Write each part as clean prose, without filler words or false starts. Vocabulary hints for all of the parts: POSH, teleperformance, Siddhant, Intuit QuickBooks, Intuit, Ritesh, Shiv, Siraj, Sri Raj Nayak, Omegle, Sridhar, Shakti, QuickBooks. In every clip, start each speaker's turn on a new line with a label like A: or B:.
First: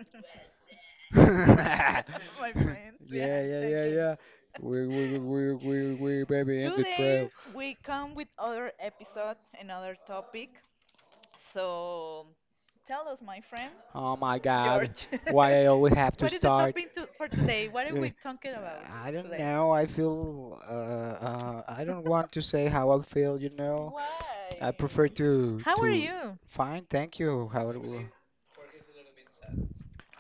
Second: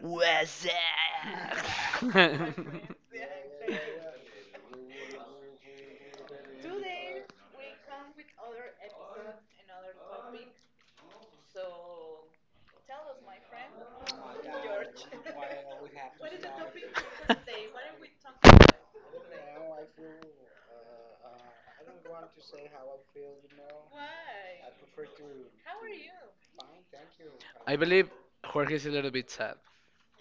A: What's up?
B: My friends, yeah, yeah, yeah, yeah, okay. yeah. We, baby, in the Today trail. We come with other episode, another topic. So Tell us, my friend, Oh my God, George. why I always have to What is the start? Topic to, for today? What are we talking about I don't today? Know. I feel I don't want to say how I feel, you know. I prefer Why? To How are to you? Fine, thank you. How
A: I believe Jorge is a little bit sad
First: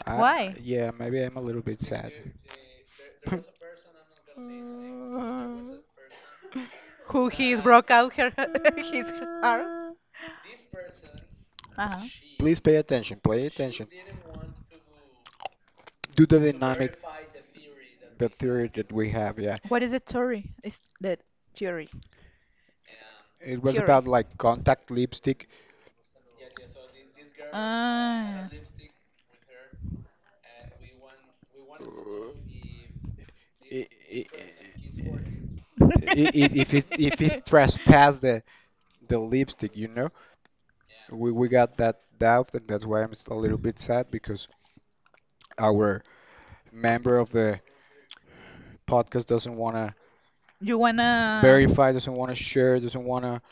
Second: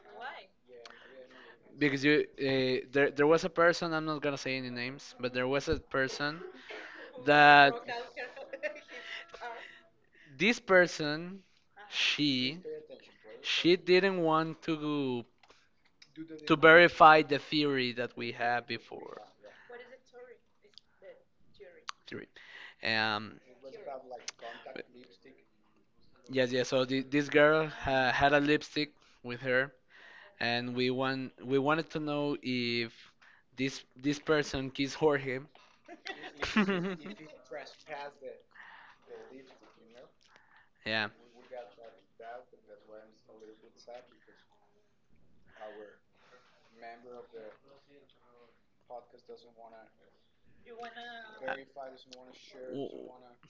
B: Why? Yeah, maybe I'm a little bit
A: because
B: sad.
A: you there there was a person. I'm not gonna say any names, but there was a person that
B: out her, his heart?
A: this person she
B: pay attention, please.
A: she didn't want to
B: Do the
A: verify the theory that we had
B: theory that we
A: before
B: have. Yeah, What is the theory? Is the theory?
A: theory. Um,
B: It was Theory. About like contact lipstick.
A: Yes, yes. So this girl had a lipstick with her, and we wanted to know if this
B: I-
A: this
B: i-
A: person kissed Jorge.
B: i- If it if it trespassed the lipstick, you know,
A: Yeah.
B: we got that doubt, and that's why a little bit sad because our member of the podcast doesn't wanna You wanna verify, doesn't wanna share, doesn't
A: W-
B: wanna.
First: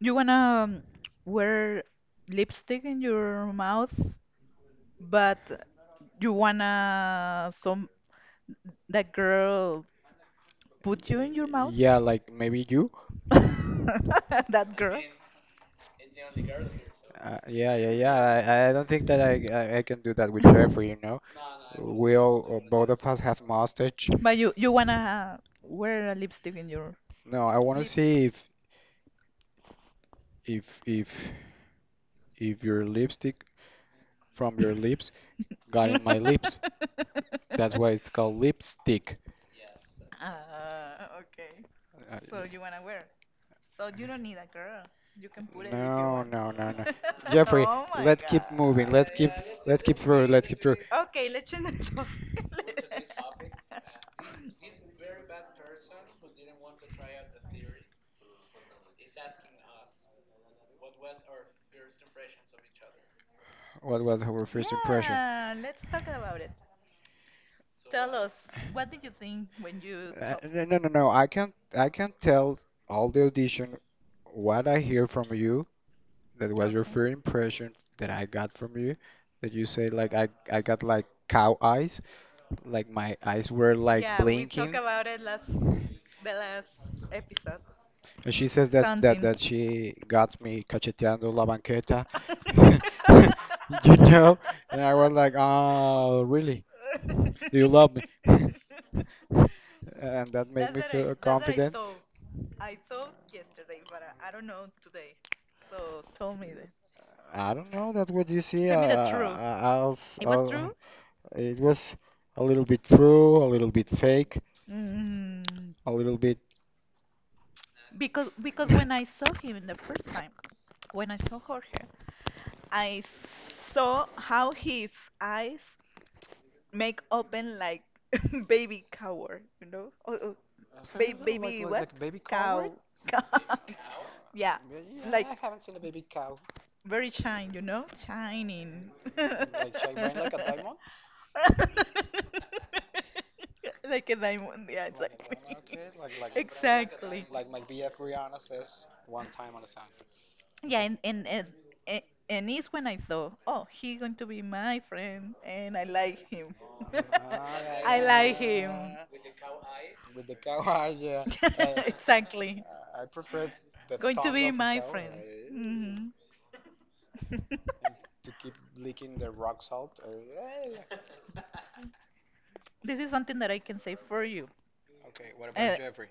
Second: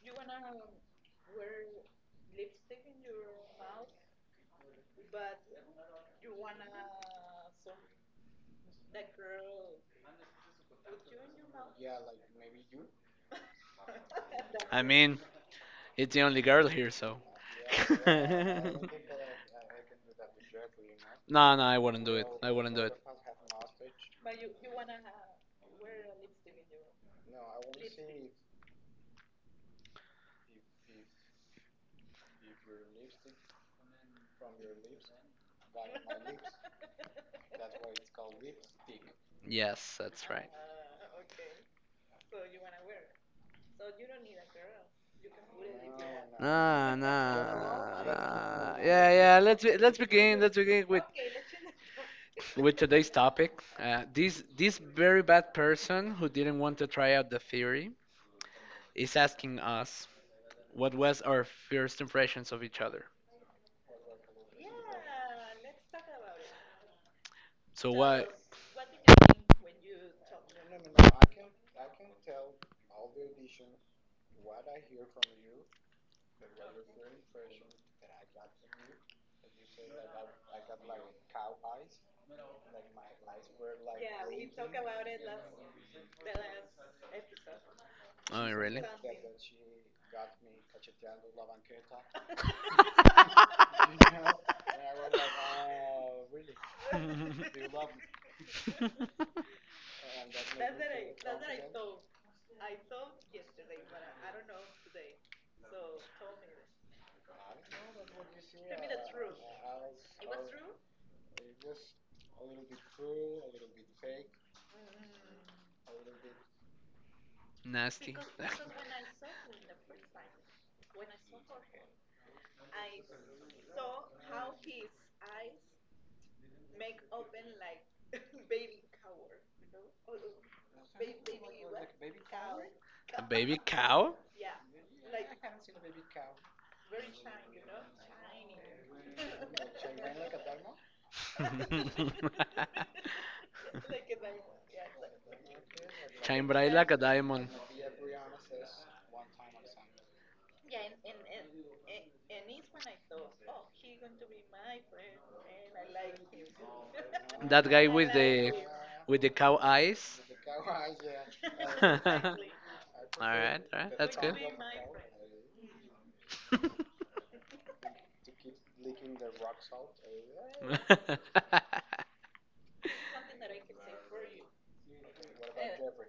B: You wanna wear lipstick in your mouth, but You wanna some that girl put you in your mouth? Yeah, like maybe you. That
A: I mean, it's the only girl here, so.
B: Yeah, yeah, yeah. I
A: No,
B: don't think that I can do that with Trevor, you know.
A: no, I wouldn't do it. I wouldn't do
B: Both
A: it.
B: of us have mustache. But you wanna wear a lipstick in your No, I want to lip? See if if if your lipstick from your lips got in my lips. That's why it's called lipstick.
A: Yes, that's right.
B: Ah, okay. So you wanna wear? So you don't need a girl. You can put it if you No, want. No, no, no.
A: Nah, nah,
B: Jeffrey, oh my let's keep
A: nah. Yeah, yeah. Let's begin. Let's
B: god.
A: begin with
B: Okay, let's change the
A: today's
B: topic.
A: topic. This very bad person who didn't want to try out the theory is asking us what was our first impressions of each other.
B: What was our first impression? Yeah, let's talk about it.
A: So what?
B: Us, what did you think when you saw? No, no, no. no, I can't tell all the audition what I hear from you. That was your Okay. first impression that I got from you. That you say like I got like cow eyes. Like my eyes were like Yeah, we talked blinking. About it last the last episode. And she
A: Oh,
B: says that
A: really?
B: that Something. That she got me cacheteando la banqueta. You know? And I was like, "Oh, really? Do you love me?" And that made That's me what I feel that's what I confident. Thought. I thought yesterday, but I don't know today. So tell me this. I don't know that what you see. Tell me the truth. I'll, It was I'll, true? It was a little bit true, a little bit fake, Mm, a little bit.
A: Nasty.
B: because when I saw him in the first time, when I saw Jorge, I saw how his eyes make open like baby coward, you know? Oh, oh, Okay, ba well, like baby like what? Like baby coward? Cow.
A: A baby cow?
B: Yeah, But yeah, like I like haven't seen a baby cow. Very shine, you know? Shining. Like shine bright like a diamond? like a diamond. Yeah, Like a exactly. diamond, okay, like like
A: Shine bright like a
B: exactly. like
A: diamond.
B: my BF Rihanna says one time on a song. Yeah, and, and it's when I thought, oh, he's going to be my friend, and I like him. Ah,
A: That guy
B: I like him.
A: with
B: yeah.
A: the cow eyes.
B: With the cow eyes, yeah.
A: All
B: Exactly. I prefer
A: right, all right,
B: the Going
A: that's
B: to thought
A: good.
B: be of a my cow friend. Eh, Mhm. and to keep licking the rock salt. Eh, yeah. This is something that I can say for you. Okay, what about Jeffrey?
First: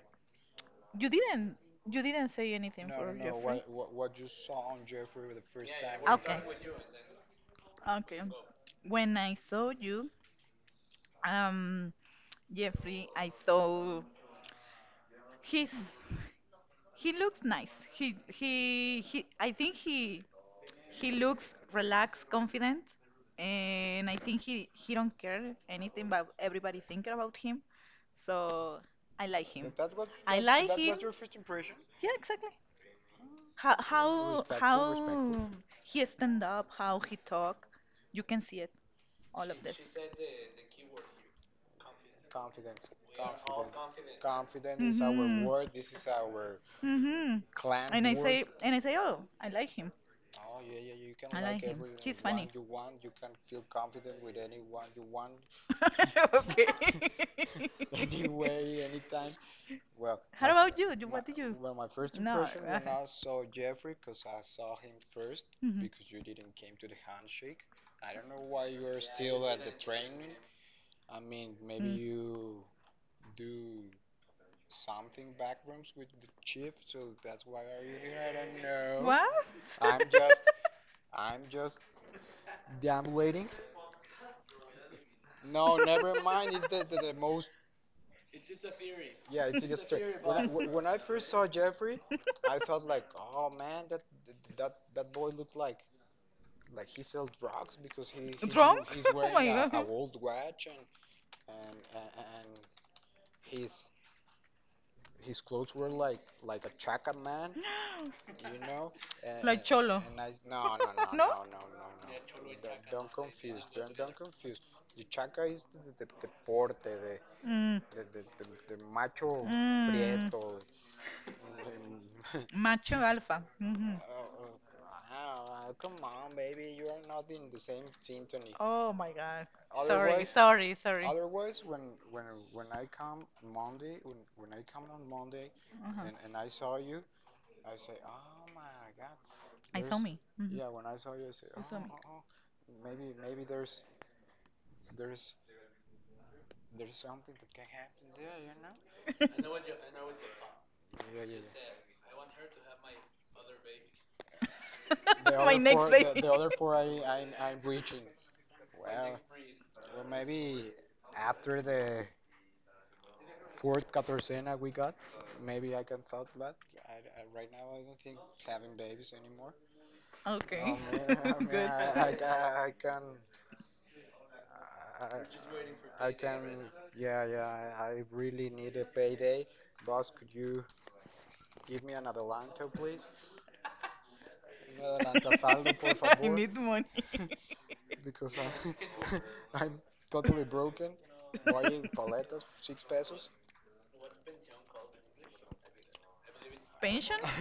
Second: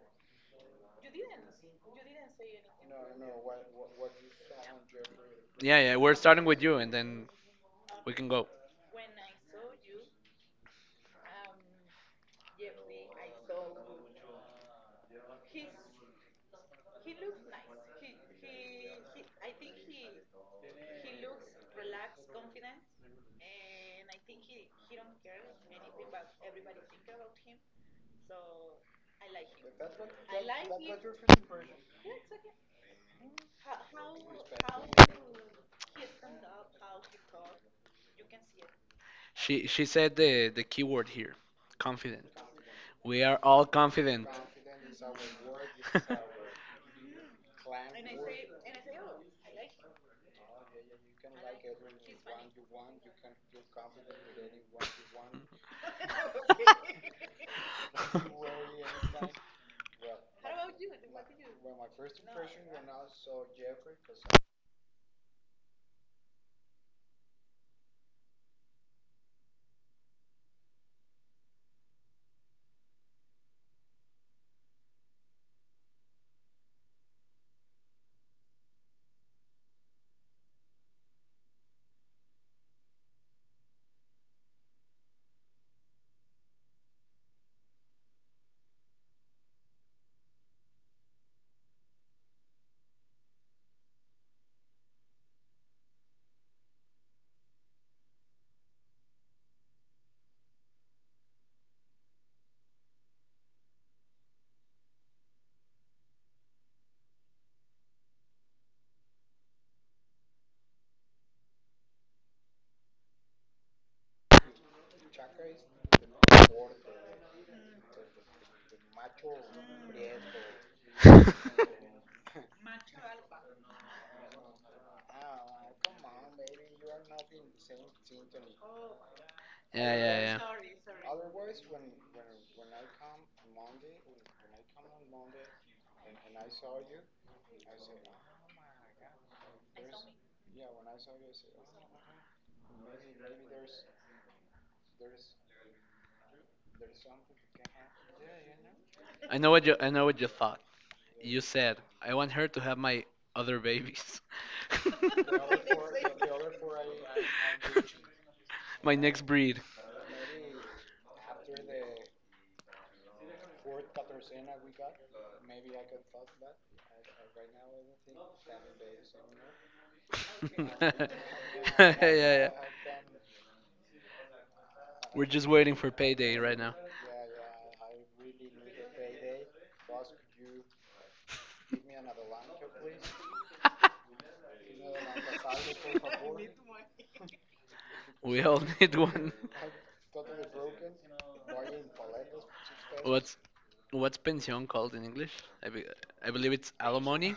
B: you didn't you didn't say anything No, no, for no. Jeffrey. What you saw on Jeffrey
A: Yeah, yeah,
B: the
A: we're
B: Okay,
A: starting with you, and then
B: met
A: we
B: okay.
A: can go.
B: When I saw you, um, Jeffrey, I saw he's he looks nice. He he. I think he looks relaxed, confident, and I think he don't care anything about everybody thinking about him. So I like him? Him. That was I that like that him. Was your first impression? Yeah, exactly. How Respectful, respectful. How he stand up, how he talk, you can see it,
A: She said the keyword here, confident.
B: Confidence.
A: We are all confident.
B: Confident is our Mhm. word. This is
A: Yeah,
B: our Mhm. clan And I word. Say and I say, oh, I like him. Oh yeah, yeah. You can I like him. He's everyone funny. You want. You can feel confident with anyone you want, Okay. anyway, anytime. Well, How my- about you? Do- my- What did you? Well, my first No, impression when I saw Jeffrey, because I saw him first, Mhm. because you didn't came to the handshake. I don't know why. I mean, maybe Mm. you do something backrooms with the chief, so that's why are you here? I don't know. What? I'm just, I'm just deambulating. No, never mind. It's the most. Yeah, it's when I first saw Jeffrey, I thought like, oh man, that boy looked like he sells drugs because Drunk? he's Oh wearing my a God. Old watch and his his clothes were like a chaka man, you know. And, Like cholo. No no No? No. Don't conf- The chaka is the porte, the Mm, the macho mm, prieto, Mm. Macho alpha. Mhm. Oh, oh, oh, come on, baby, you are not in the same symphony. Oh my God. Sorry,
A: yeah,
B: Otherwise,
A: yeah.
B: sorry, sorry. Otherwise, when when I come Monday, when I come on Monday, Uh-huh. and I saw you, I say, oh my God, I saw there's, me. Mhm. yeah, when I saw you, I say, You saw oh, me. Oh, oh, maybe there's there's something that can happen there, you know?
A: I know what you thought.
B: Yeah, yeah.
A: You said I want her to have my other babies.
B: The next four, the, baby. The other four, I'm reaching.
A: My
B: Well,
A: next breed.
B: maybe after the fourth Catorcena we got, maybe I can thought that. I, I, right now, I don't think having babies anymore. Okay.
A: Yeah,
B: Yeah, I, mean, Good.
A: yeah.
B: I can. I,
A: We're just waiting for payday right now.
B: yeah, yeah, I really need a payday. Boss, could you give me an adelanto, please? Un adelanto saldo, por I favor, need money. because
A: We all
B: I'm,
A: need one.
B: I'm totally broken buying paletas for 6 pesos.
A: What's what's pension called in English? I, be, I believe it's
B: Pension?
A: alimony.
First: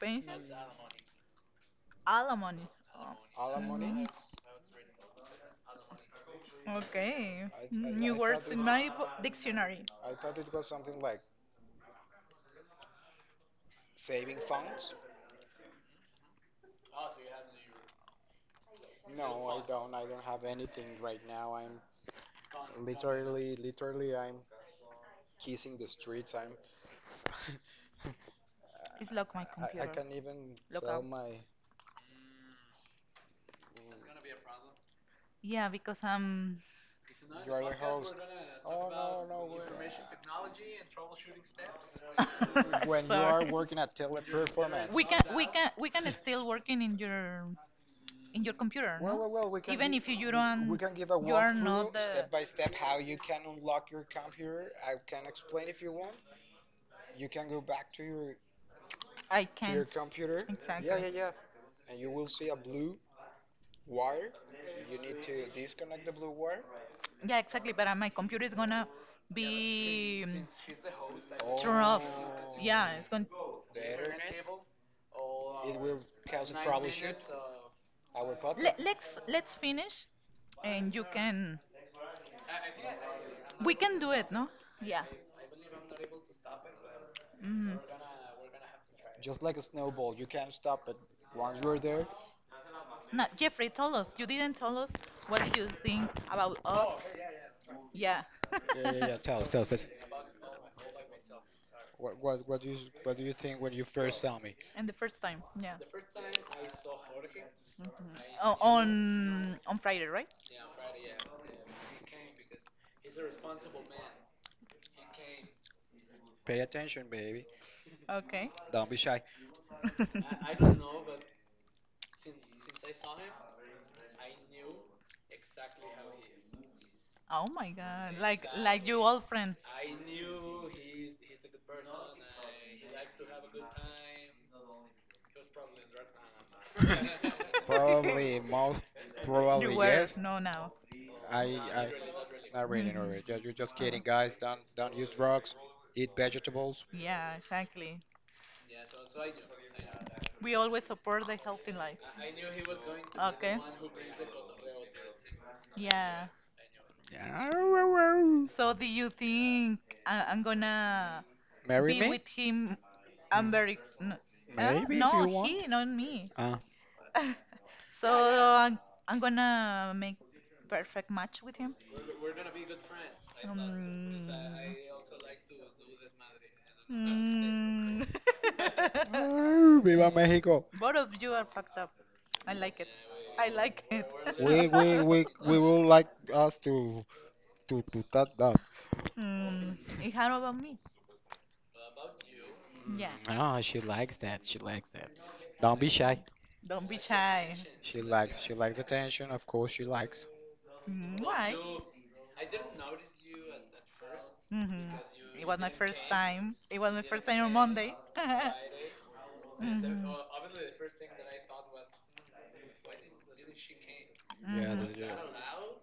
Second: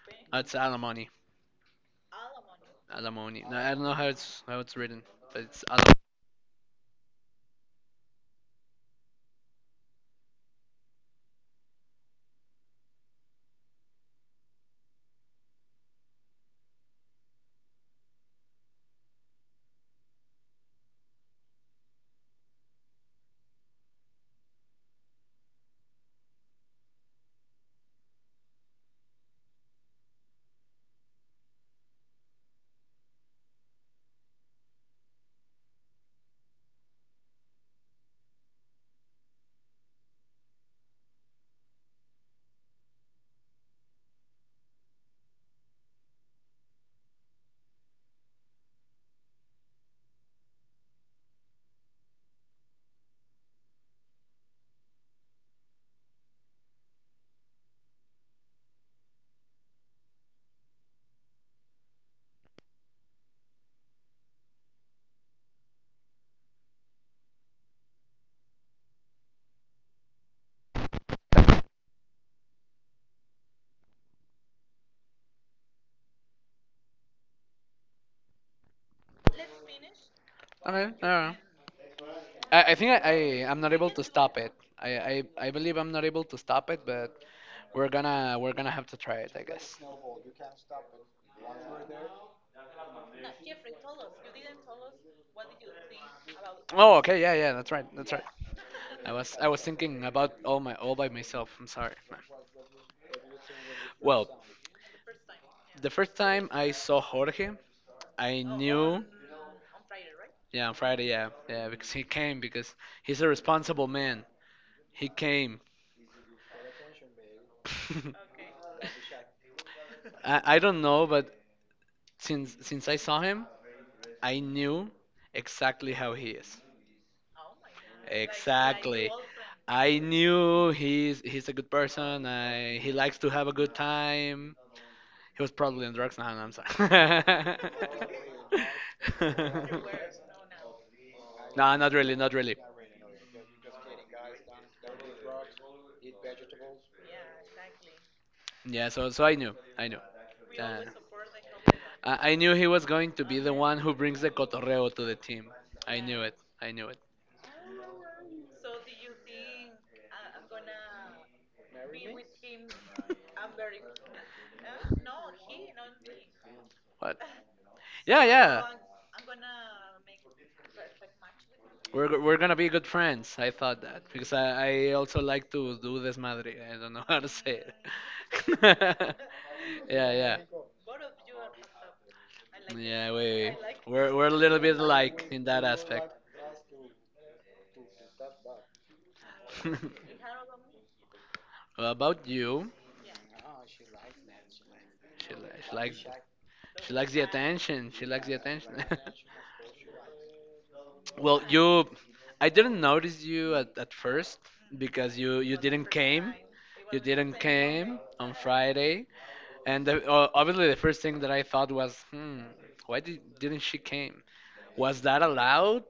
B: Pension?
A: It's alimony.
B: Alimony.
A: Alimony. No, I don't know how it's written, but it's alim.
B: Okay. New I thought words it, in dictionary. I thought it was something like saving funds. No, don't. I don't have anything right now. I'm really, literally, I'm kissing the streets. I'm. It's lock my I computer. Can even Lock sell out. My. Yeah, because I'm When you sorry. Are working at teleperformance. Can we can still working in your computer. Well, no? We can Even give, if you, you don't, we can give a you are not walkthrough not the- step by step how you can unlock your computer. I can explain if you want. You can go back to your I to your can't. Computer. Exactly. Yeah, yeah, Exactly. yeah. And you will see a blue wire. You need to disconnect the blue wire. Yeah, exactly. But my computer is gonna turned it's going. We'll catch our podcast. Let's finish,
A: I don't know. I
B: and
A: don't
B: you
A: know.
B: can.
A: I think I'm not able
B: Can
A: to
B: do it,
A: stop
B: no?
A: it.
B: Yeah.
A: I believe I'm not able to stop it, but
B: hmm
A: we're gonna have to try it,
B: Just
A: I
B: like a
A: guess.
B: snowball, you can't stop it. Once you're there, No, Jeffrey, tell us. You didn't tell us. What do you think about
A: Oh,
B: us?
A: okay, yeah, yeah, that's right, that's
B: Yeah.
A: right.
B: yeah, yeah, yeah. Tell us,
A: I
B: tell
A: was
B: us.
A: thinking about all by myself. I'm sorry.
B: What, what, what do you, what do you think when you first
A: Well,
B: saw me? And the first time. Yeah.
A: the first time I saw Jorge,
B: Mhm.
A: I knew.
B: On Friday, right?
A: Yeah, on Friday. Yeah, yeah, because he came because he's a responsible man. He came.
B: Pay attention, baby. Okay. Don't be shy.
A: I don't know, but since I saw him, I knew exactly how he is.
B: Oh my God. Like your
A: Exactly.
B: old friend.
A: I knew he's a good person. I, he likes to have a good time. He was probably on drugs. No, no, I'm sorry.
B: Probably most Probably You were, yes. no now. I
A: No, not really, not really.
B: I really know Mm. it. Just, you're just Oh. kidding, guys. Don't use drugs. Eat vegetables. Yeah, exactly.
A: Yeah, so so I knew, I knew.
B: We
A: Uh,
B: always support the healthy life.
A: I knew he was going to be the
B: Okay.
A: one who brings the cotorreo to the team. I knew
B: Yeah.
A: it, I knew it.
B: So do you think I I'm gonna Marry be me? With him? I'm Mm, very n Maybe if no, you want. He, not me. Ah.
A: But
B: So
A: yeah, yeah.
B: I'm gonna make perfect match with him.
A: We're gonna be good friends. I thought that because
B: Mm.
A: I also like to do desmadre. I don't know how to say it.
B: Mm. Arr, Viva
A: Yeah, yeah,
B: Mexico. Both of you are fucked up. I like it.
A: yeah.
B: I like it.
A: We're a little bit alike in
B: We
A: that
B: would like
A: aspect.
B: us to to that that. Mm. And how about me?
A: Well, about you,
B: Yeah. Mm, Oh, she likes that. She likes that.
A: she
B: Don't be
A: likes
B: shy. Don't be
A: the
B: shy.
A: attention. She likes the
B: She
A: attention.
B: likes attention. Of course, she likes. Mm,
A: Well, you, I didn't notice you at first because you didn't came.
B: It was
A: You didn't came on Friday, and obviously the first thing that I thought was, hmm, didn't she came? Was that allowed?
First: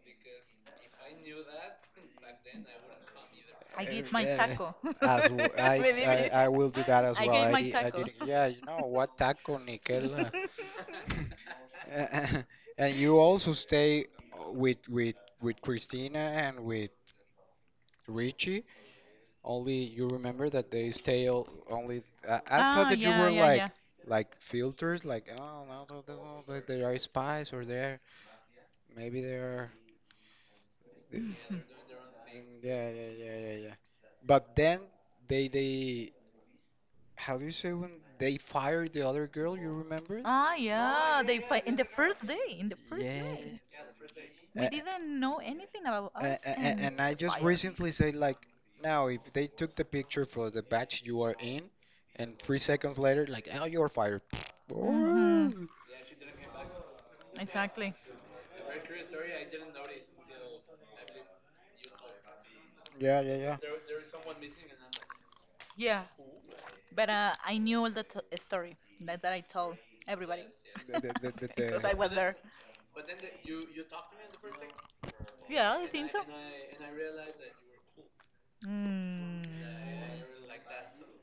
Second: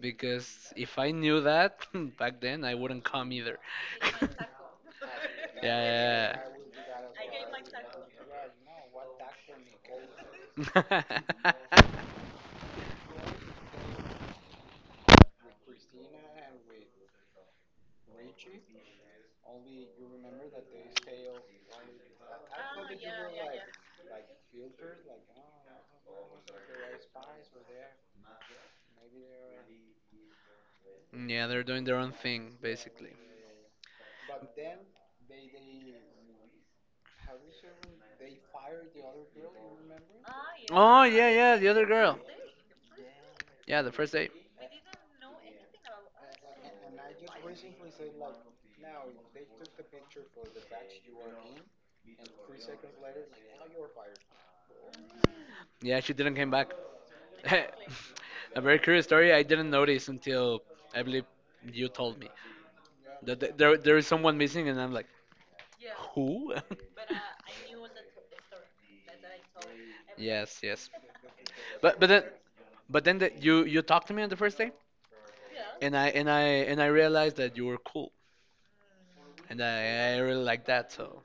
A: Because if I knew that back then, I wouldn't come either.
B: I did my yeah, taco. as
A: Yeah.
B: I, Believe I it. I will do that
A: Yeah,
B: as I well. Gave I my did I taco. Did. Yeah, you know what taco, Nickel. And you also stay with with Christina and with Richie. Only you remember that they stay all, only. I thought, that you were like filters, like oh no, they are spies or they're maybe they're. The-
A: yeah. They're
B: Mhm.
A: doing their own thing
B: Yeah,
A: basically.
B: yeah, yeah, yeah, yeah. But then they how do you say when they fired the other girl? You remember?
A: Oh yeah,
B: First
A: yeah, the other girl.
B: day, in the first, day.
A: Yeah, the first day.
B: We didn't know anything about us, and I just fired recently said like, now if they took the picture for the batch you are in, and 3 seconds later like, oh, you're fired. Mm-hmm. Ooh.
A: Yeah, she didn't came back.
B: Exactly.
A: A very curious story I didn't notice until I believe you told me
B: yeah
A: that th-
B: yeah yeah
A: there there is someone missing, and I'm like,
B: Yeah,
A: who?
B: but I knew all the t- story that I told everybody.
A: Yes, yes.
B: the,
A: But but then but then you you talked to me on the first day,
B: Yeah,
A: and I realized that you were cool,
B: Mm.
A: and I really like that. So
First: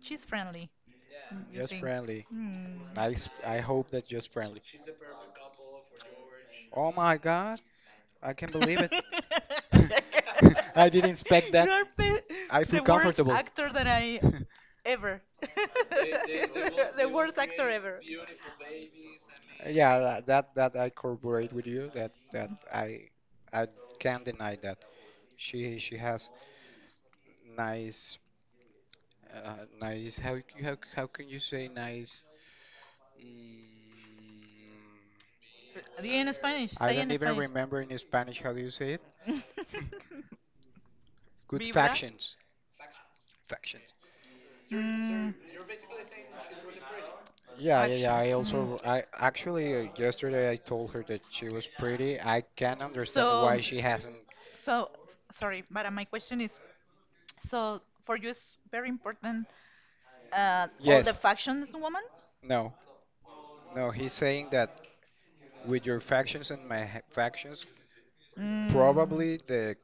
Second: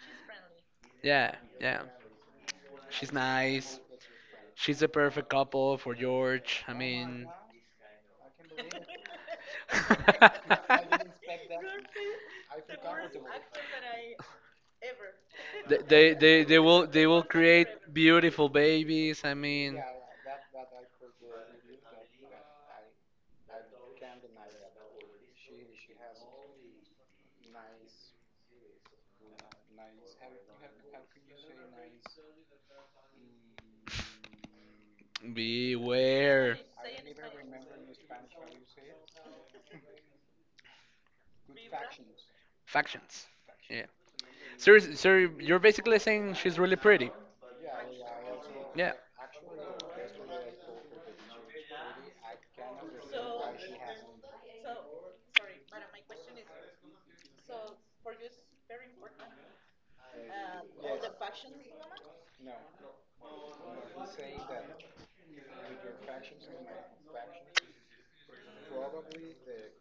B: She's friendly.
A: yeah,
B: Mm, you just think
A: yeah.
B: friendly? Mm.
A: She's nice.
B: That just friendly.
A: She's the perfect couple for George. I
B: Oh my
A: mean.
B: god, I can not believe it. I didn't expect that. You are be- I feel the worst comfortable actor that I ever.
A: They will they will create beautiful babies. I mean,
B: Yeah, tha- that I corroborate with you. That I can't deny that. She has nice nice, how c- how can you say nice? Mm, Di en
A: beware.
B: Spanish. I Say don't in even Spanish. remember in Spanish how do you say it. Good Vibra. Factions.
A: Factions. Yeah.
B: Factions.
A: Sir, sir, you're basically saying she's really pretty.
B: Yeah, yeah, yeah. Action. I Mm. also,
A: Yeah.
B: I actually yesterday I told her that she was pretty. I can understand so why she hasn't. So, sorry, but my question is, so for you it's very important all the, Yes, factions woman? No, no. He's saying that with your factions and my ha- factions, probably the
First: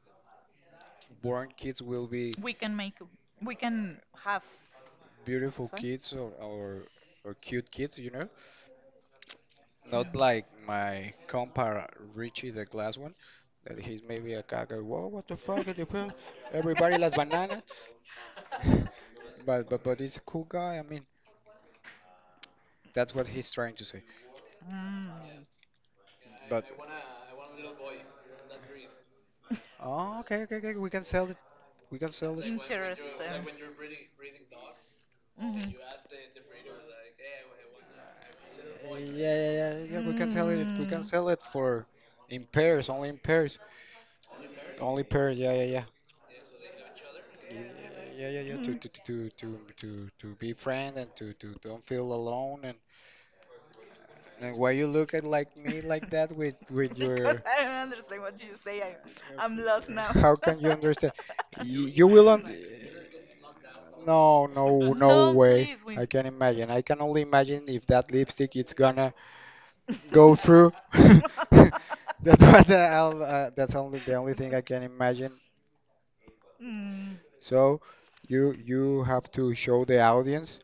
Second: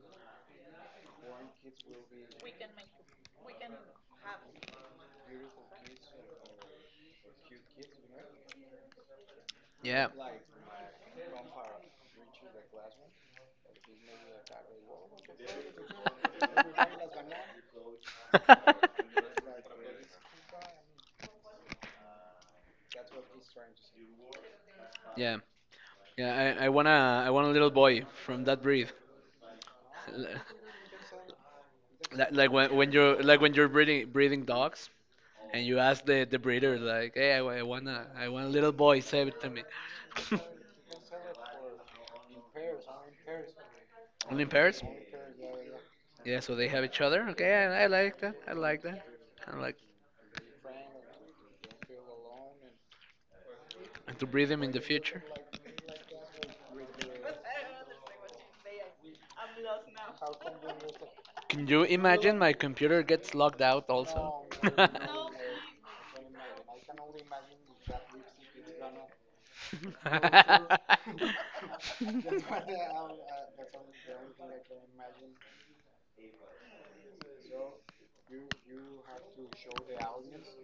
B: born kids will be. We can make, we can have beautiful, Sorry? kids, or cute kids, you know,
A: Yeah.
B: not like my compa Richie, the glass one, that he's maybe a caca. Whoa, what the fuck are you put- Everybody las bananas. But he's a cool guy. I mean, that's what he's trying to say. Mm.
A: Yeah. Yeah. I want to I want a little boy from that breed.
B: Oh, okay, okay, okay. We can sell it. We can sell,
A: Like when you're like when you're breeding dogs and you ask the breeder like, hey, I want a little boy.
B: Yeah,
A: Save it to
B: yeah,
A: me.
B: yeah, yeah. We can sell it. We can, Mm. sell it for in pairs.
A: Only in pairs.
B: Only pair, yeah, yeah, yeah,
A: Yeah. So they have each other. Okay.
B: yeah,
A: I like
B: yeah,
A: that.
B: yeah,
A: I
B: yeah, to
A: like
B: to
A: that.
B: to
A: I
B: to
A: like
B: to to be friend and to don't feel alone,
A: to breed
B: and
A: them
B: why
A: in the.
B: you look at like me like that with Because your, I don't understand what you say. I, I'm lost now. How can you understand?
A: Can you
B: You will
A: imagine
B: un
A: my computer gets locked out also?
B: no no, No, way. Please, we. I can imagine. I can only imagine if that lipstick it's gonna go through. That's what the, I'll, that's only the only thing I can imagine. Mm. So you have to show the audience.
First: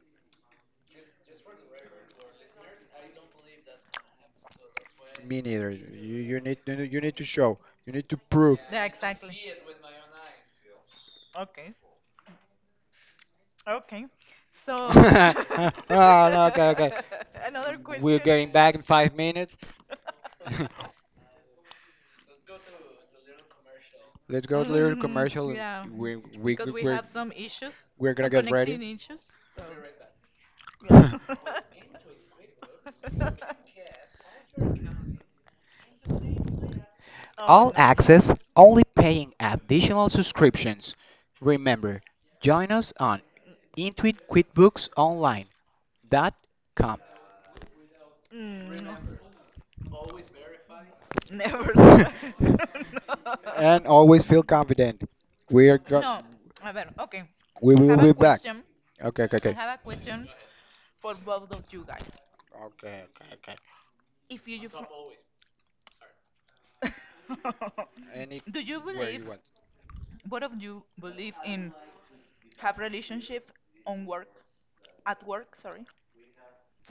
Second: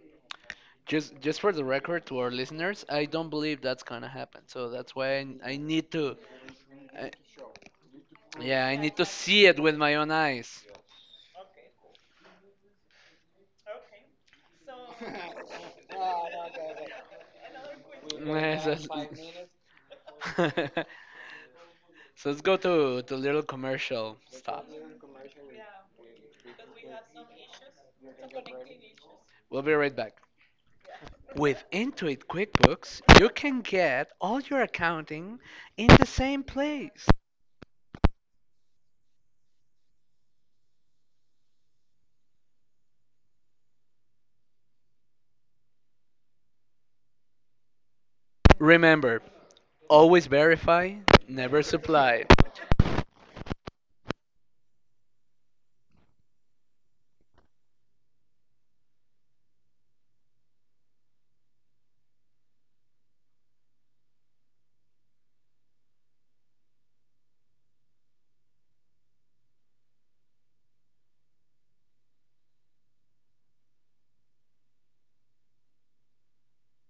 A: Just for the record to our listeners, I don't believe that's gonna happen. So that's why
B: Me
A: I
B: neither.
A: need
B: You,
A: to,
B: you need to show. You need to prove.
A: yeah, I need to see it with my own eyes.
B: Okay. Okay. So, oh, no, okay, okay. Another, We're question. Getting back
A: Yeah,
B: in 5 minutes.
A: so, so let's go to the little commercial.
B: Let's go to little, Mm, commercial, and yeah, we because we're have some issues, we're gonna some get ready. Connecting issues.
A: We'll be right back.
B: Yeah.
A: With Intuit QuickBooks, you can get all your accounting in the same place.
B: Oh, all no. access, only paying additional subscriptions. Remember, join us on intuitquitbooksonline.com. Mm,
A: Remember, always verify, never
B: never try.
A: supply.
B: no. And always feel confident. We are go- No. A ver, okay. We, I will have a be back. Question. Okay, okay, I okay. have a question for both of you guys. Okay, okay, okay. If you, you fr- Anywhere do you, you believe, you want. Both of you believe in have relationship on work, at work, sorry.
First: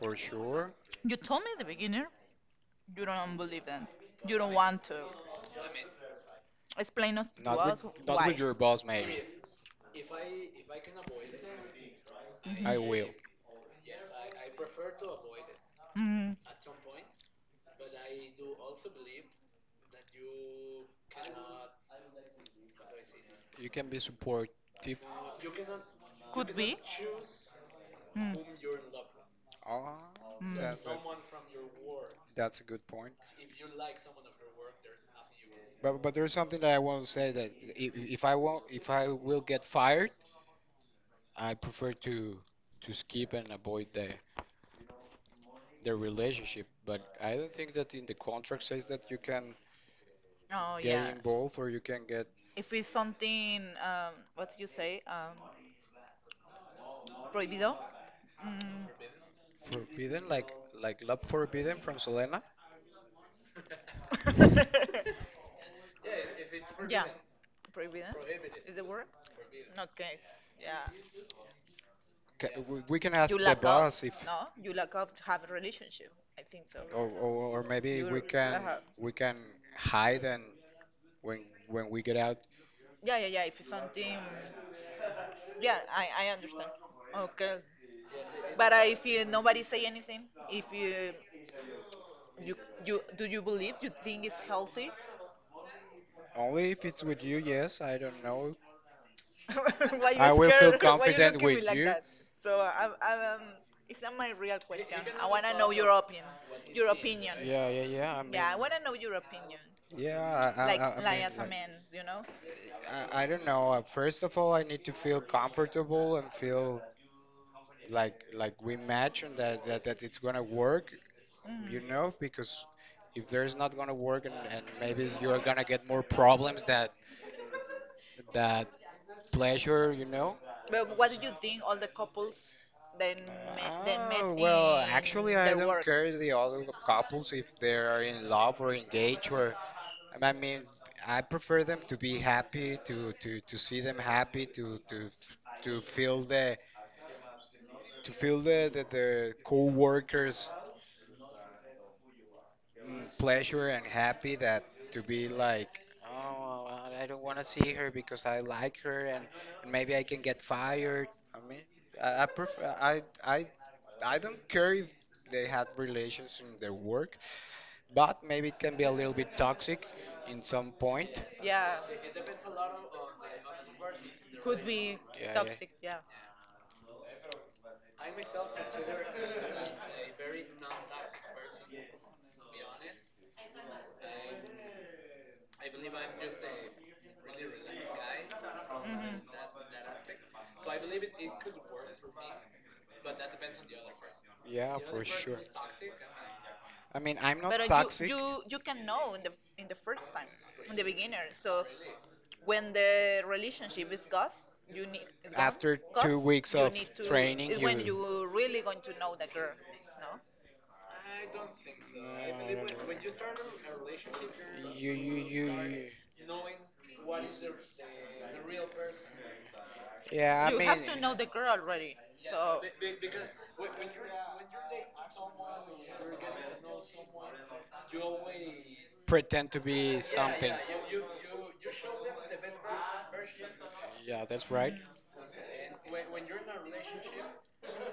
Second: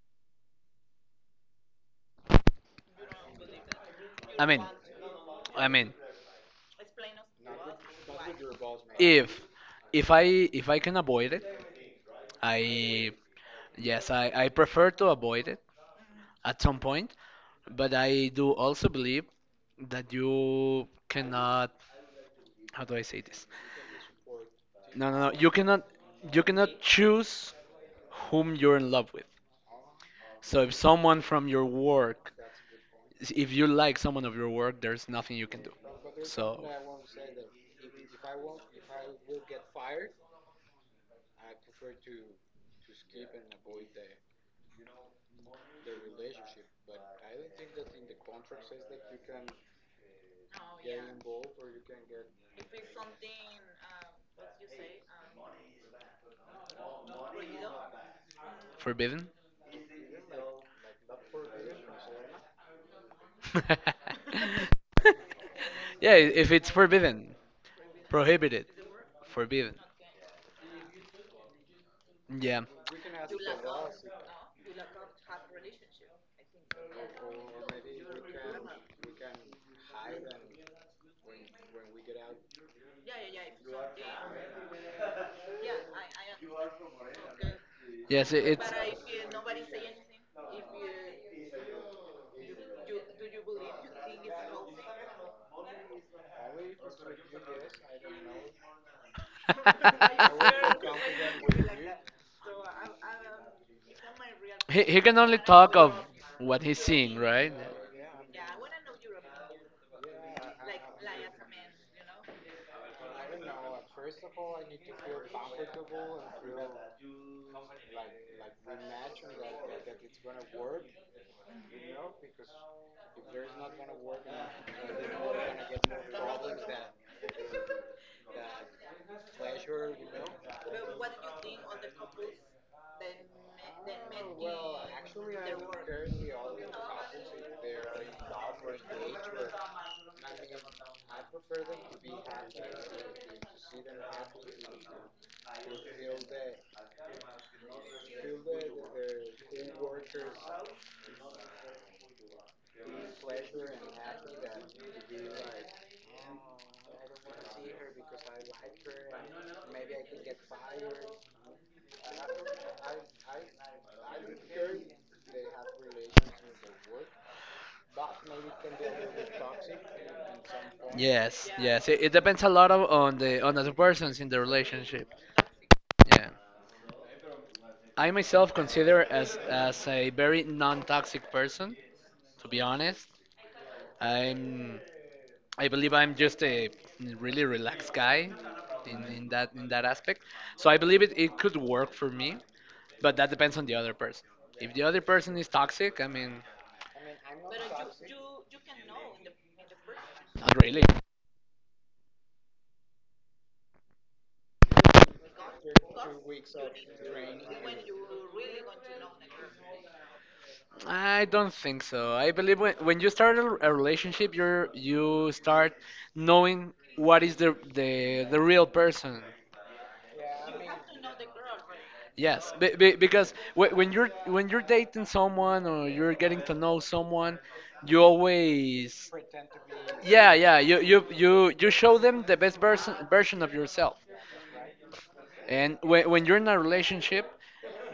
B: For sure. You told me at the beginning you don't believe them, you
A: I
B: don't
A: mean,
B: want to
A: I mean,
B: explain us to Not with us not with why your boss, mate.
A: if if I can avoid it,
B: Mhm. I will.
A: I, yes, I prefer to avoid it
B: Mm,
A: at some point, but I do also believe that you cannot, how do I say this?
B: You can be supportive.
A: No, no, no. You cannot, choose whom you're in love with.
B: Ah,
A: So if someone from your work,
B: that's a good point.
A: if you like someone of your work, there's nothing you can do.
B: But there's something
A: So
B: that I want to say that, if I won't if I will get fired, I prefer to skip and avoid the relationship. But I don't think that in the contract says that you can, Oh get yeah. involved or you can get, if it's something, what do you say? Prohibido. Mm.
A: forbidden?
B: Forbidden, like love forbidden from Selena.
A: Yeah, if it's
B: Yeah,
A: forbidden,
B: prohibido
A: prohibited,
B: is the word.
A: forbidden.
B: Okay. Yeah. Ca
A: Yeah.
B: we can ask You the lack of boss if no. You lack of to have a relationship. I think so. Or, or maybe You, we can hide, and when we get out yeah yeah yeah. If it's something, Yeah, I understand. Okay,
A: Yes,
B: but
A: it's.
B: uh, if you nobody say anything, if you, you you do you believe you think it's healthy? Only if it's with you, yes. I don't know. Why you, I will feel scared? Why you confident look at me with like you. That? So I'm, I'm it's not my real
A: he,
B: question.
A: he can
B: I
A: only
B: wanna know
A: talk
B: your
A: of
B: opinion.
A: what he's
B: Your
A: seeing,
B: opinion.
A: right?
B: Yeah, yeah, yeah. I mean, Yeah, I wanna know your opinion. Yeah. Like, I mean, as a like, man, you know? I don't know. First of all, I need to feel comfortable and feel like we imagine that that it's gonna work, you, Mm. know because if there's not gonna work and maybe you're gonna get more problems that that pleasure, you know. But what do you think all the couples then then met Oh, well, actually, in I their don't work? Care the other couples if they are in love or engaged, or, I mean, I prefer them to be happy, to see them happy, to to feel the to feel the co-workers mm, pleasure and happy, that to be like, oh I don't want to see her because I like her, and maybe I can get fired, I mean, I prefer I don't care if they had relations in their work, but maybe it can be a little bit toxic in some point.
A: Yes, yes. It depends a lot of, on the persons in the
B: Yeah
A: relationship.
B: yeah toxic, yeah.
A: Yeah. I myself consider as a very non-toxic person. To be honest, I'm I believe I'm just a really relaxed guy
B: hmm
A: in that aspect. So I believe it, it could work for me, but that depends on the other person. If
B: Yeah,
A: the other person is toxic, I mean,
B: I mean, I'm not, But you, toxic. you can know in the first time,
A: not
B: in the
A: really.
B: beginner. So when the relationship is gone, you need is gone, After gone, 2 weeks you of need to training, is when you really going to know the girl, no?
A: I don't think so. I believe when you start a relationship, you start knowing what is the real person.
B: Yeah, I You mean, have mean, to know the girl already. So
A: Because when you're dating someone or you're getting to know someone, you always,
B: pretend to be.
A: yeah, you show them the best version of yourself,
B: Yeah, that's right.
A: and when you're in a relationship,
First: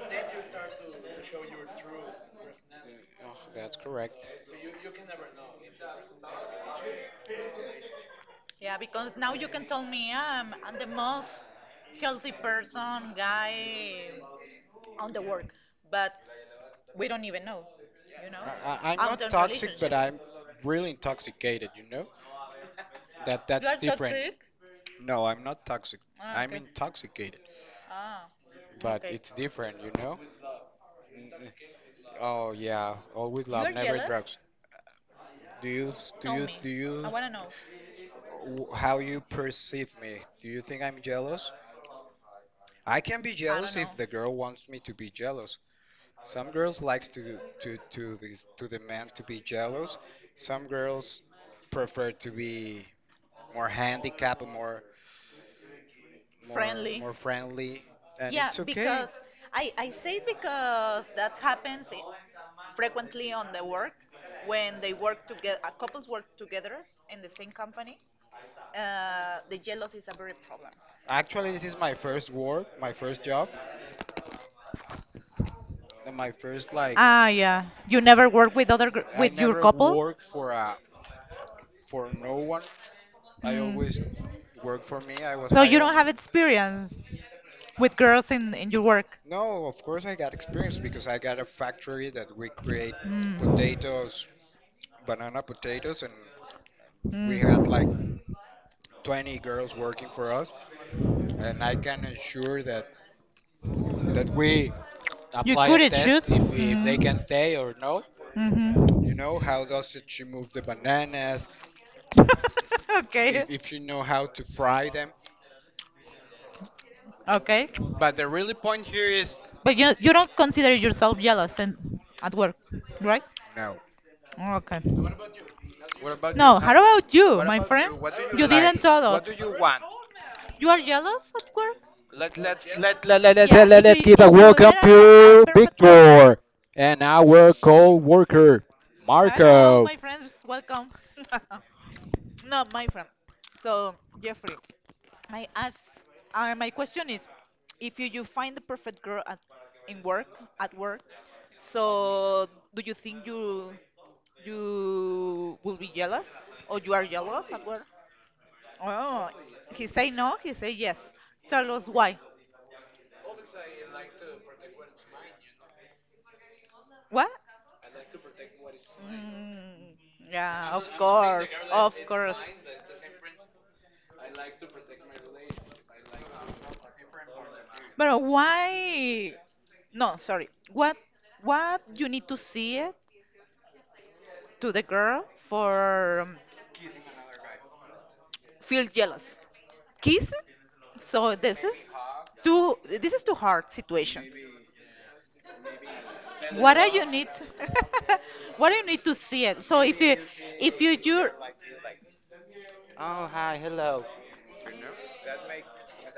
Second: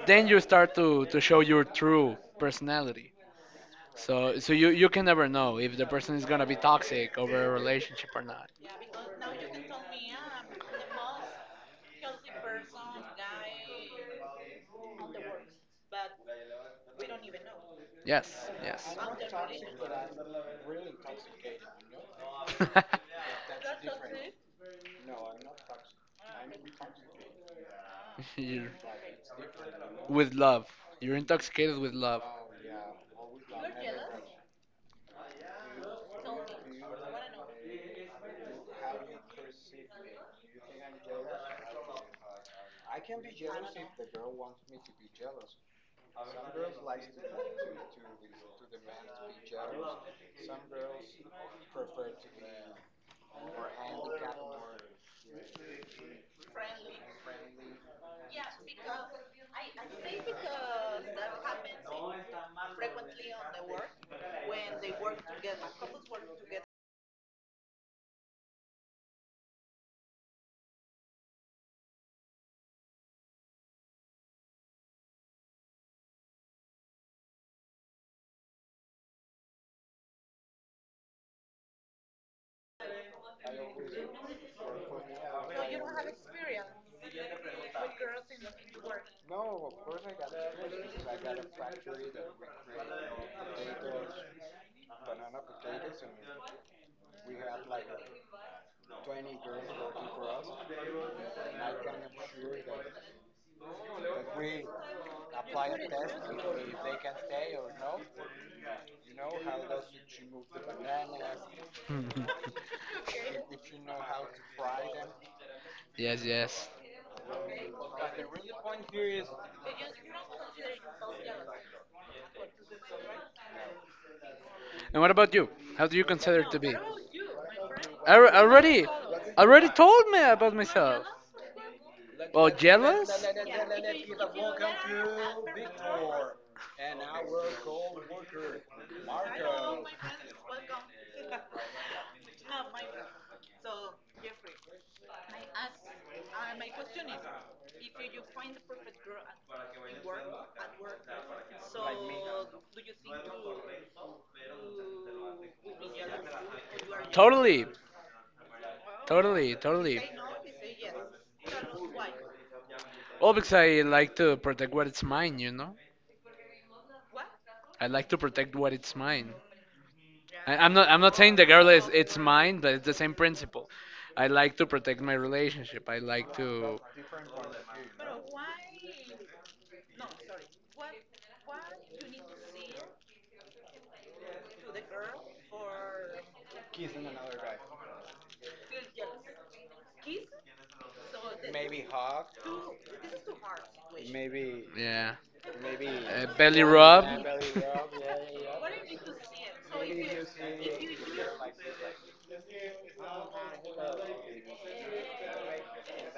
A: then you start to show your true personality.
B: Oh, that's correct.
A: So you can never know if the person is gonna be toxic over a relationship or not.
B: Yeah, because now you can tell me I'm the most healthy person guy on the work, but we don't even know, you know,
A: Yes,
B: I- I'm
A: yes.
B: not after toxic, but relationship. I'm really intoxicated, you know? That You that's are different. Toxic? No, I'm not toxic. Ah, I'm okay. intoxicated, Ah,
A: You're,
B: but okay. it's different, you know?
A: with love. You're
B: N- n-
A: intoxicated with love.
B: Oh yeah, always You love, are never jealous? Drugs. Do you s- do Tell you me. Do I you wanna know. W- how you perceive me? Do you think I'm jealous? I can be I don't jealous know. If the girl wants me to be jealous. Some girls likes to this to the man to be jealous. Some girls prefer to be more handicapped, more more friendly. More friendly, and Yeah, it's okay. because I say it because that happens I- frequently on the work when they work together, couples work together in the same company. The jealousy is a very problem. Actually, this is my first work, my first job, and my first like, Ah, yeah. You never work with other gr- I with your never couple. Worked for a for no one. I, Mm. always work for me. I was, So my you don't own. Have experience. With girls in your work? No, of course I got experience because I got a factory that we create, Mm. potatoes, banana potatoes, and we had like, Mm. 20 girls working for us. And I can ensure that that we You apply a couldn't test shoot? If they Mm. can stay or no. Mm-hmm. You hmm know how does it she move the bananas? If, okay. if she know how to fry them,
A: Yes, yes.
B: okay. But the really point here is, But you don't consider yourself jealous and at work, right? No. Okay.
A: And what
B: What
A: about you? How do you
B: about you?
A: consider?
B: No,
A: To,
B: how about you, what my about friend? You? What
A: I
B: do you You like? Didn't tell What do us. You
A: already
B: want?
A: told me about
B: You are
A: myself.
B: jealous at work?
A: Oh,
B: Let, let,
A: jealous?
B: let, let, Yeah, let, if us give a if you welcome were a, to perfect match. Victor and our co-worker, Hello, Marco. My friends, welcome. No, my friend. So Jeffrey, I ask, my question is, if you find the perfect girl in work, at work, so do you think you will be jealous or you are jealous at
A: Totally,
B: work? Oh, he
A: totally.
B: say no, he say yes. Tell us why.
A: Well, because I like to protect what it's mine, you know.
B: What?
A: I like to protect what it's mine.
B: Mm,
A: I,
B: yeah,
A: I'm
B: of
A: not. I'm not saying the
B: course,
A: girl is.
B: of
A: It's
B: course.
A: mine, but it's the same principle. I like to protect my relationship. I like to,
B: But why? No, sorry. What? What you need to see it to the girl for feel jealous. Kiss. So this is too hard situation.
A: yeah, belly
B: What do
A: rub.
B: you need? what do you need to see it? So if you you Oh, hi, hello.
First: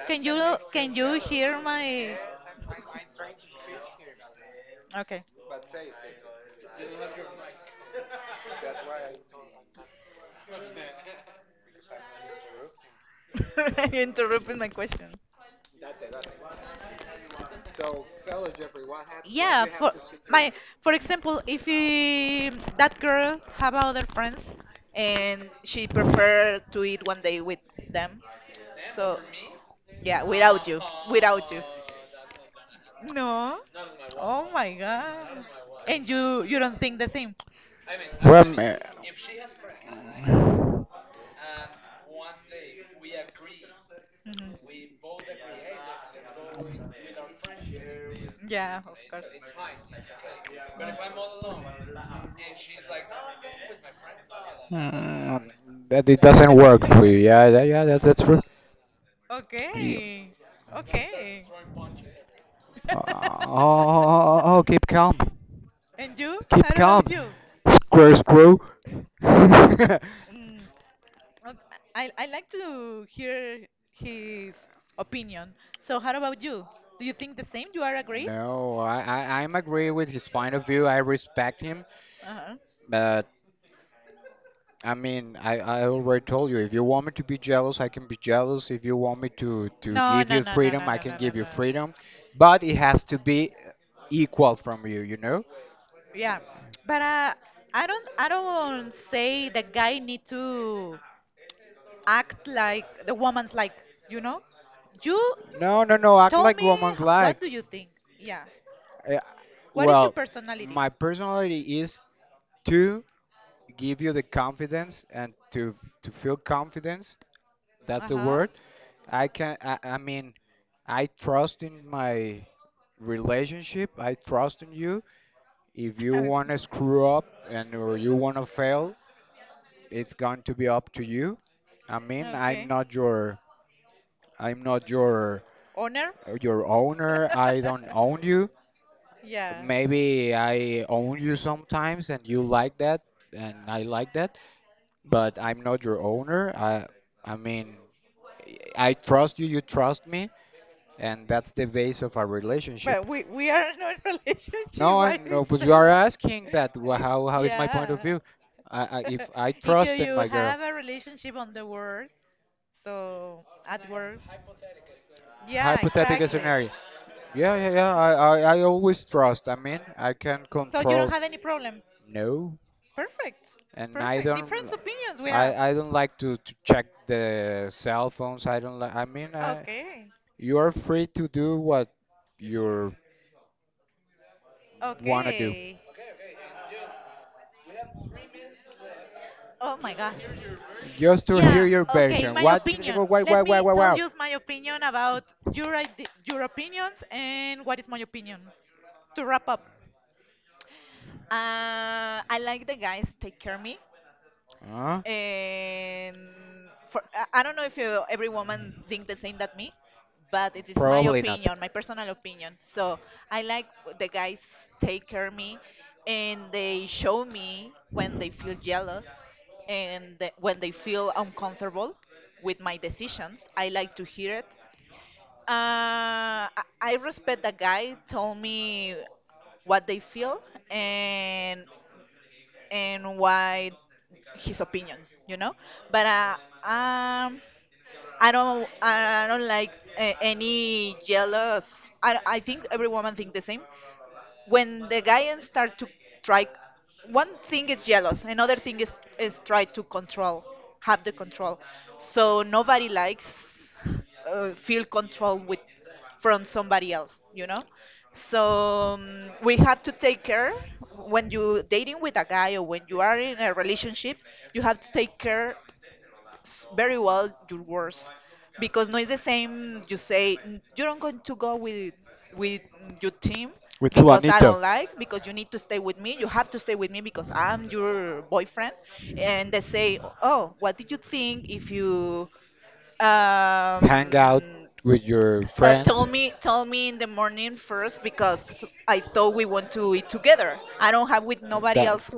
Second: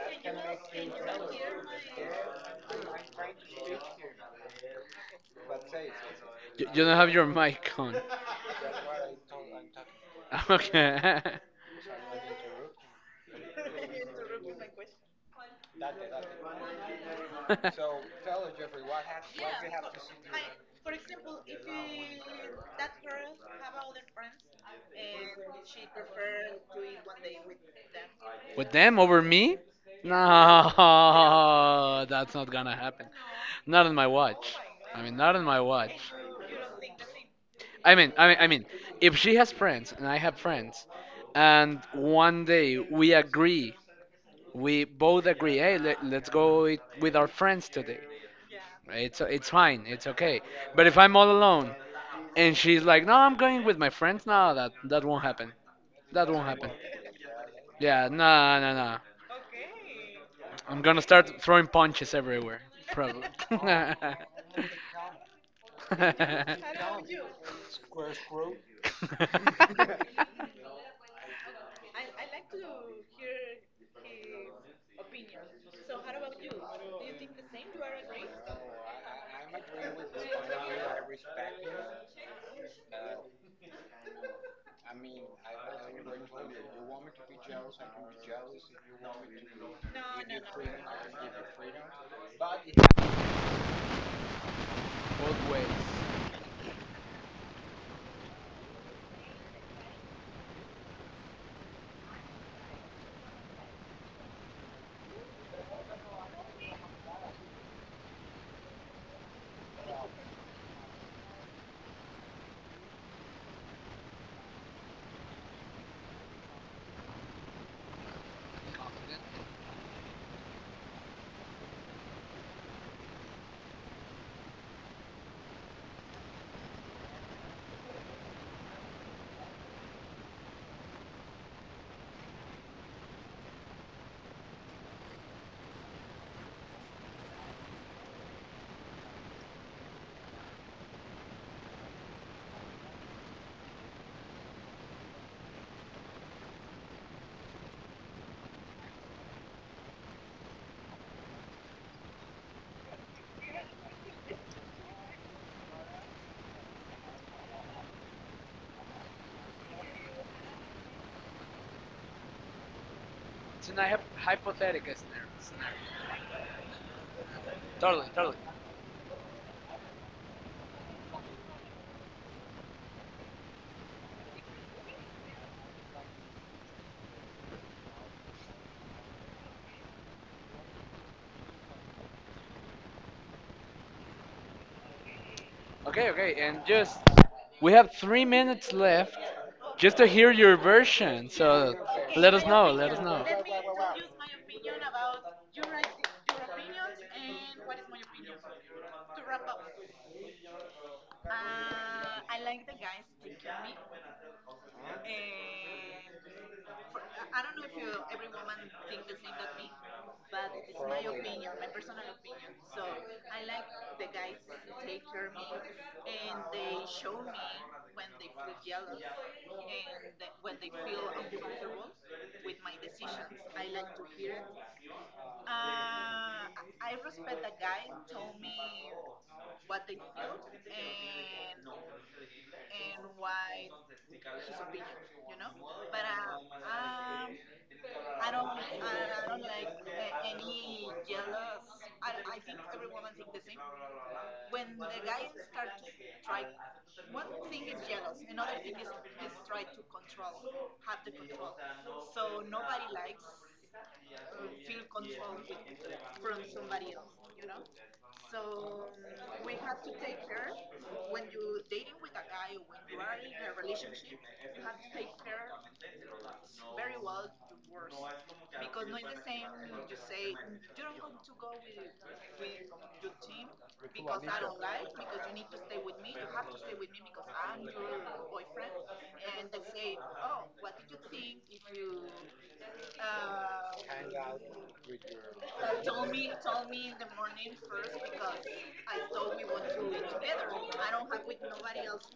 B: can you can you hear my, okay.
A: You don't have your mic on. Okay.
B: You interrupted my question.
A: So
B: So tell us, Jeffrey, what happened? What, yeah, you have for to secure my, secure. For example, if you, that girl have other friends and she prefer to eat one day with them,
A: with them
B: so
A: over me?
B: yeah, without you, without you.
A: No, that's not gonna happen.
B: No.
A: Not on my
B: Oh
A: watch.
B: my
A: I mean, not
B: god.
A: on my watch.
B: And you don't think the same.
A: I mean,
B: Man.
A: if she has friends and I have friends, and one day we agree,
B: Mhm.
A: we both agree, hey, let's go with our friends today.
B: Yeah,
A: Right?
B: of
A: It's fine, it's okay. But if I'm all alone
B: course.
A: and she's like, no, I'm going with my friends, no, that that won't happen.
B: Mm, that it doesn't work for you. Yeah, yeah, yeah,
A: Yeah,
B: that's true. You.
A: no, no, no.
B: Okay.
A: I'm gonna start
B: Okay.
A: throwing punches everywhere, probably.
B: Oh, oh, keep calm. And you? Keep how about calm about you? Square screw. Yeah, mm, ok- I like to hear his opinion. So how about you? Do you think the same? You are agree? No, I'm agree with his point of view. I respect him. Uh-huh. I mean, I already told you, if you want me to be jealous, I can be jealous. If you want me to no, give no, you no, no, freedom, no, I no, can no, no, give you no freedom. But it has to be equal from you, you know? Yeah, but I don't say the guy need to act like the woman's like, you know. You no, no, no, act told like me woman's h- like. What like. Do you think? Yeah. Uh, What is your, well, personality? My personality is to give you the confidence and to feel confidence. That's the, ajá, word. I can. I mean, I trust in my relationship. I trust in you. If you okay, want to screw up and or you want to fail, it's going to be up to you. I mean, I'm okay, not your. I'm not your, honor? Your owner. I don't own you. Yeah. Maybe I own you sometimes and you like that and I like that, but I'm not your owner. I mean, I trust you, you trust me. And that's the base of our, but, relationship. We are not in a relationship. No, I why you no, but you are asking that. How is my point of, yeah, view? I if I, because, trusted you my girl, have a relationship on the work, so
A: So
B: at
A: now I have
B: work.
A: hypothetical
B: Yeah,
A: scenarios.
B: hypothetical, exactly, scenario. Yeah, yeah, yeah.
A: Totally,
B: I,
A: totally.
B: I, I always trust. I mean, I can, so you don't control, have any problem? No, perfect, and I, perfect, don't. Different opinions we have. I don't like to check the cell phones. I don't like. I mean, I, okay, you are free to do what you wanna do. Okay.
A: Okay, okay, and just we have 3 minutes left
B: Oh my
A: just to
B: God.
A: hear your
B: Just
A: version.
B: to hear, yeah,
A: So
B: your, okay, version.
A: let
B: My,
A: us
B: what,
A: know, let
B: opinion.
A: us
B: Why?
A: know.
B: Let why? Let why? Me why? Tell why? You my opinion about your your opinions and what is my opinion. To wrap up, I like the guys take care of me. And for I don't know if you, every woman think the same that me, but it is my, probably not, opinion, my personal opinion. So I like the guys take care of me, and they show me when they feel jealous, and when they feel uncomfortable with my decisions. I like to hear it. I respect the guy told me what they feel, and and why his opinion, you know. But um, I don't like any jealous. I think every woman think the same, when the guy and start to try, one thing is jealous, another thing is try to control, have the control. So nobody likes, feel control with, from somebody else. So we have to take care when you dating with a guy or when you are in a relationship, you have to take care very well your words, because no, it's the same you say, "Mm, you don't going to go with with your team, with, because I, Juanito, don't like, because you need to stay with me, you have to stay with me because I'm your boyfriend." And they say, oh, what did you think if you hang out with your friends? tell me in the morning first, because I thought we want to eat together. I don't have with nobody, that else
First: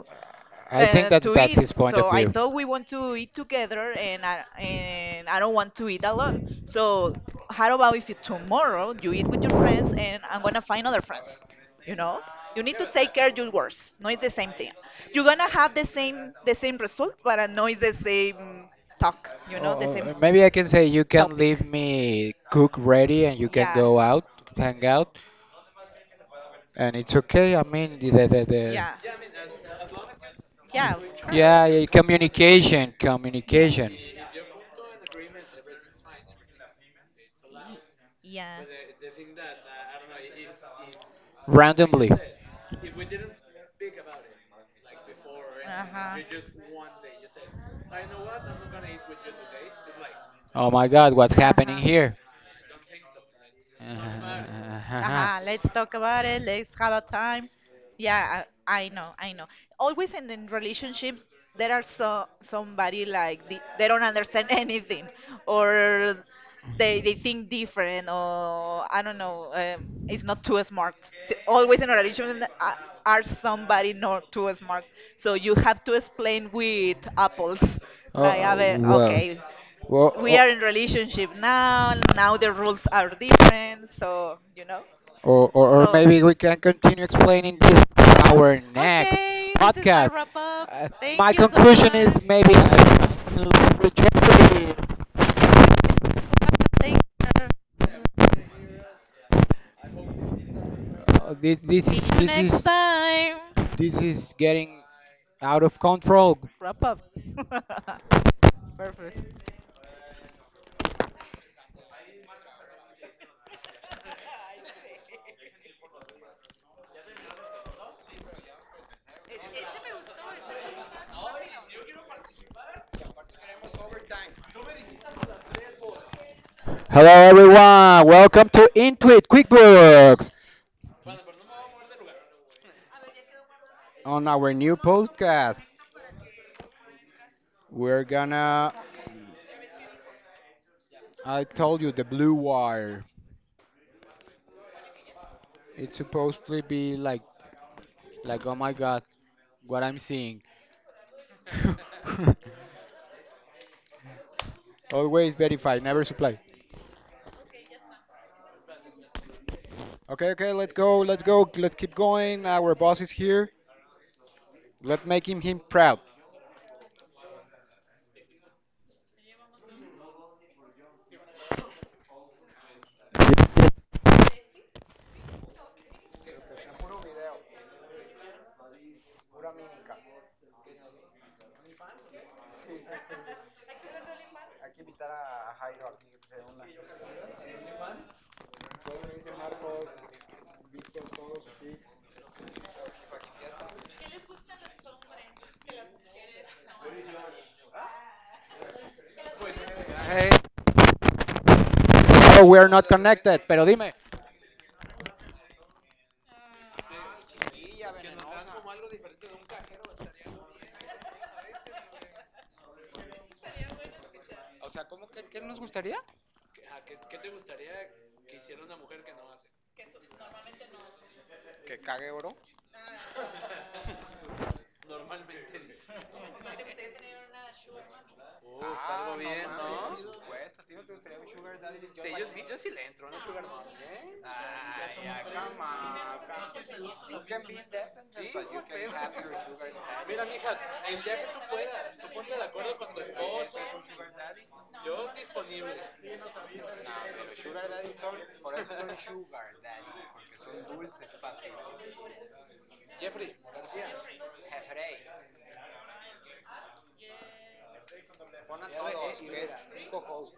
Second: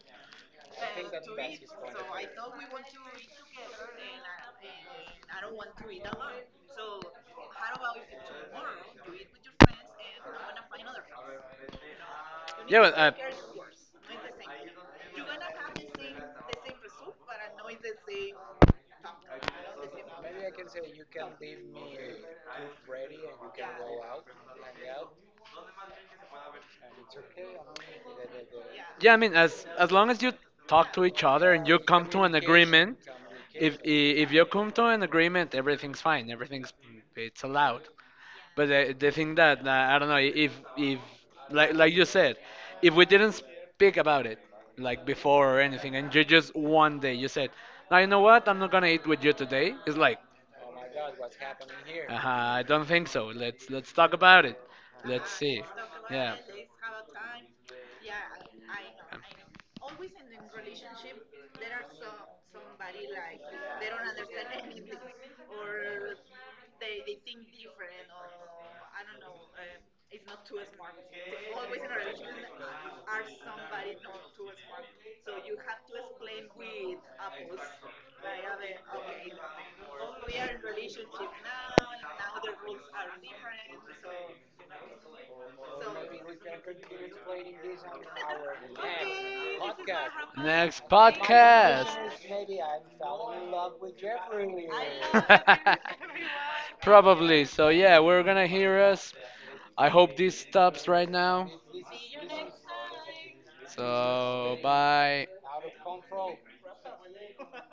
B: I think that to that's eat, his point, so of I view, thought we want to eat together, and I don't want to eat alone. So how about if you, tomorrow you eat with your friends, and I'm gonna find other friends? You know, you need
A: Yeah,
B: to
A: but,
B: take care of your words. No, it's the same thing. You're gonna have the same result, but no, it's the same talk. You know, the, oh, same, maybe I can say you can, topic, leave, topic, me cook ready and you can, yeah, go out, hang out, and it's okay. I mean, the the. yeah,
A: yeah. I mean, as long as you talk to each other and you
B: yeah,
A: come to an
B: communication,
A: agreement,
B: communication.
A: if you come to an agreement, everything's fine. Everything's it's allowed.
B: Yeah.
A: But the thing that I don't know if like like you
B: Randomly.
A: said, if we didn't speak about it like before or anything, and you just one day you said, now you know what, I'm not gonna eat with you today. It's like,
B: Oh my God, what's happening, uh-huh,
A: uh,
B: here?
A: I don't think so. Let's talk about it. Let's
B: Aha,
A: see.
B: let's talk about
A: Yeah.
B: it. Let's have a time. Yeah, I know. Always in relationships, there are so somebody like they don't understand anything, or they think different, or I don't know. It's not too smart. Always in a relationship, are somebody not too smart. So you have to explain with apples, like a, oh, bit, well, okay. Well, we are in relationship now. Now the rules are different, so. Or so maybe we can continue explaining this to our next, okay, this is our, podcast, wrap up.
A: Next
B: Thank my you so, conclusion,
A: podcast.
B: much is maybe I rejected. Take
A: Probably.
B: care.
A: So yeah, we're gonna hear us. I hope this stops right now.
B: This see is you this next is time. This is
A: So
B: getting
A: bye.
B: out of control. Wrap up. Perfect. Hello everyone, welcome to Intuit QuickBooks on our new podcast. We're gonna, I told you the blue wire. It's supposed to be like oh my god, what I'm seeing. Always verify, never supply. Okay, okay, let's go, let's go, let's keep going. Our boss is here. Let's make him proud. Hey. Oh, we're not connected, pero dime. O sea, ¿cómo que, qué nos gustaría? Que cague oro. Ay, ya, calma, calma. You can be independent. Sugar daddy. Son por eso sugar daddies, porque son dulces papis. Jeffrey, pon a co-host,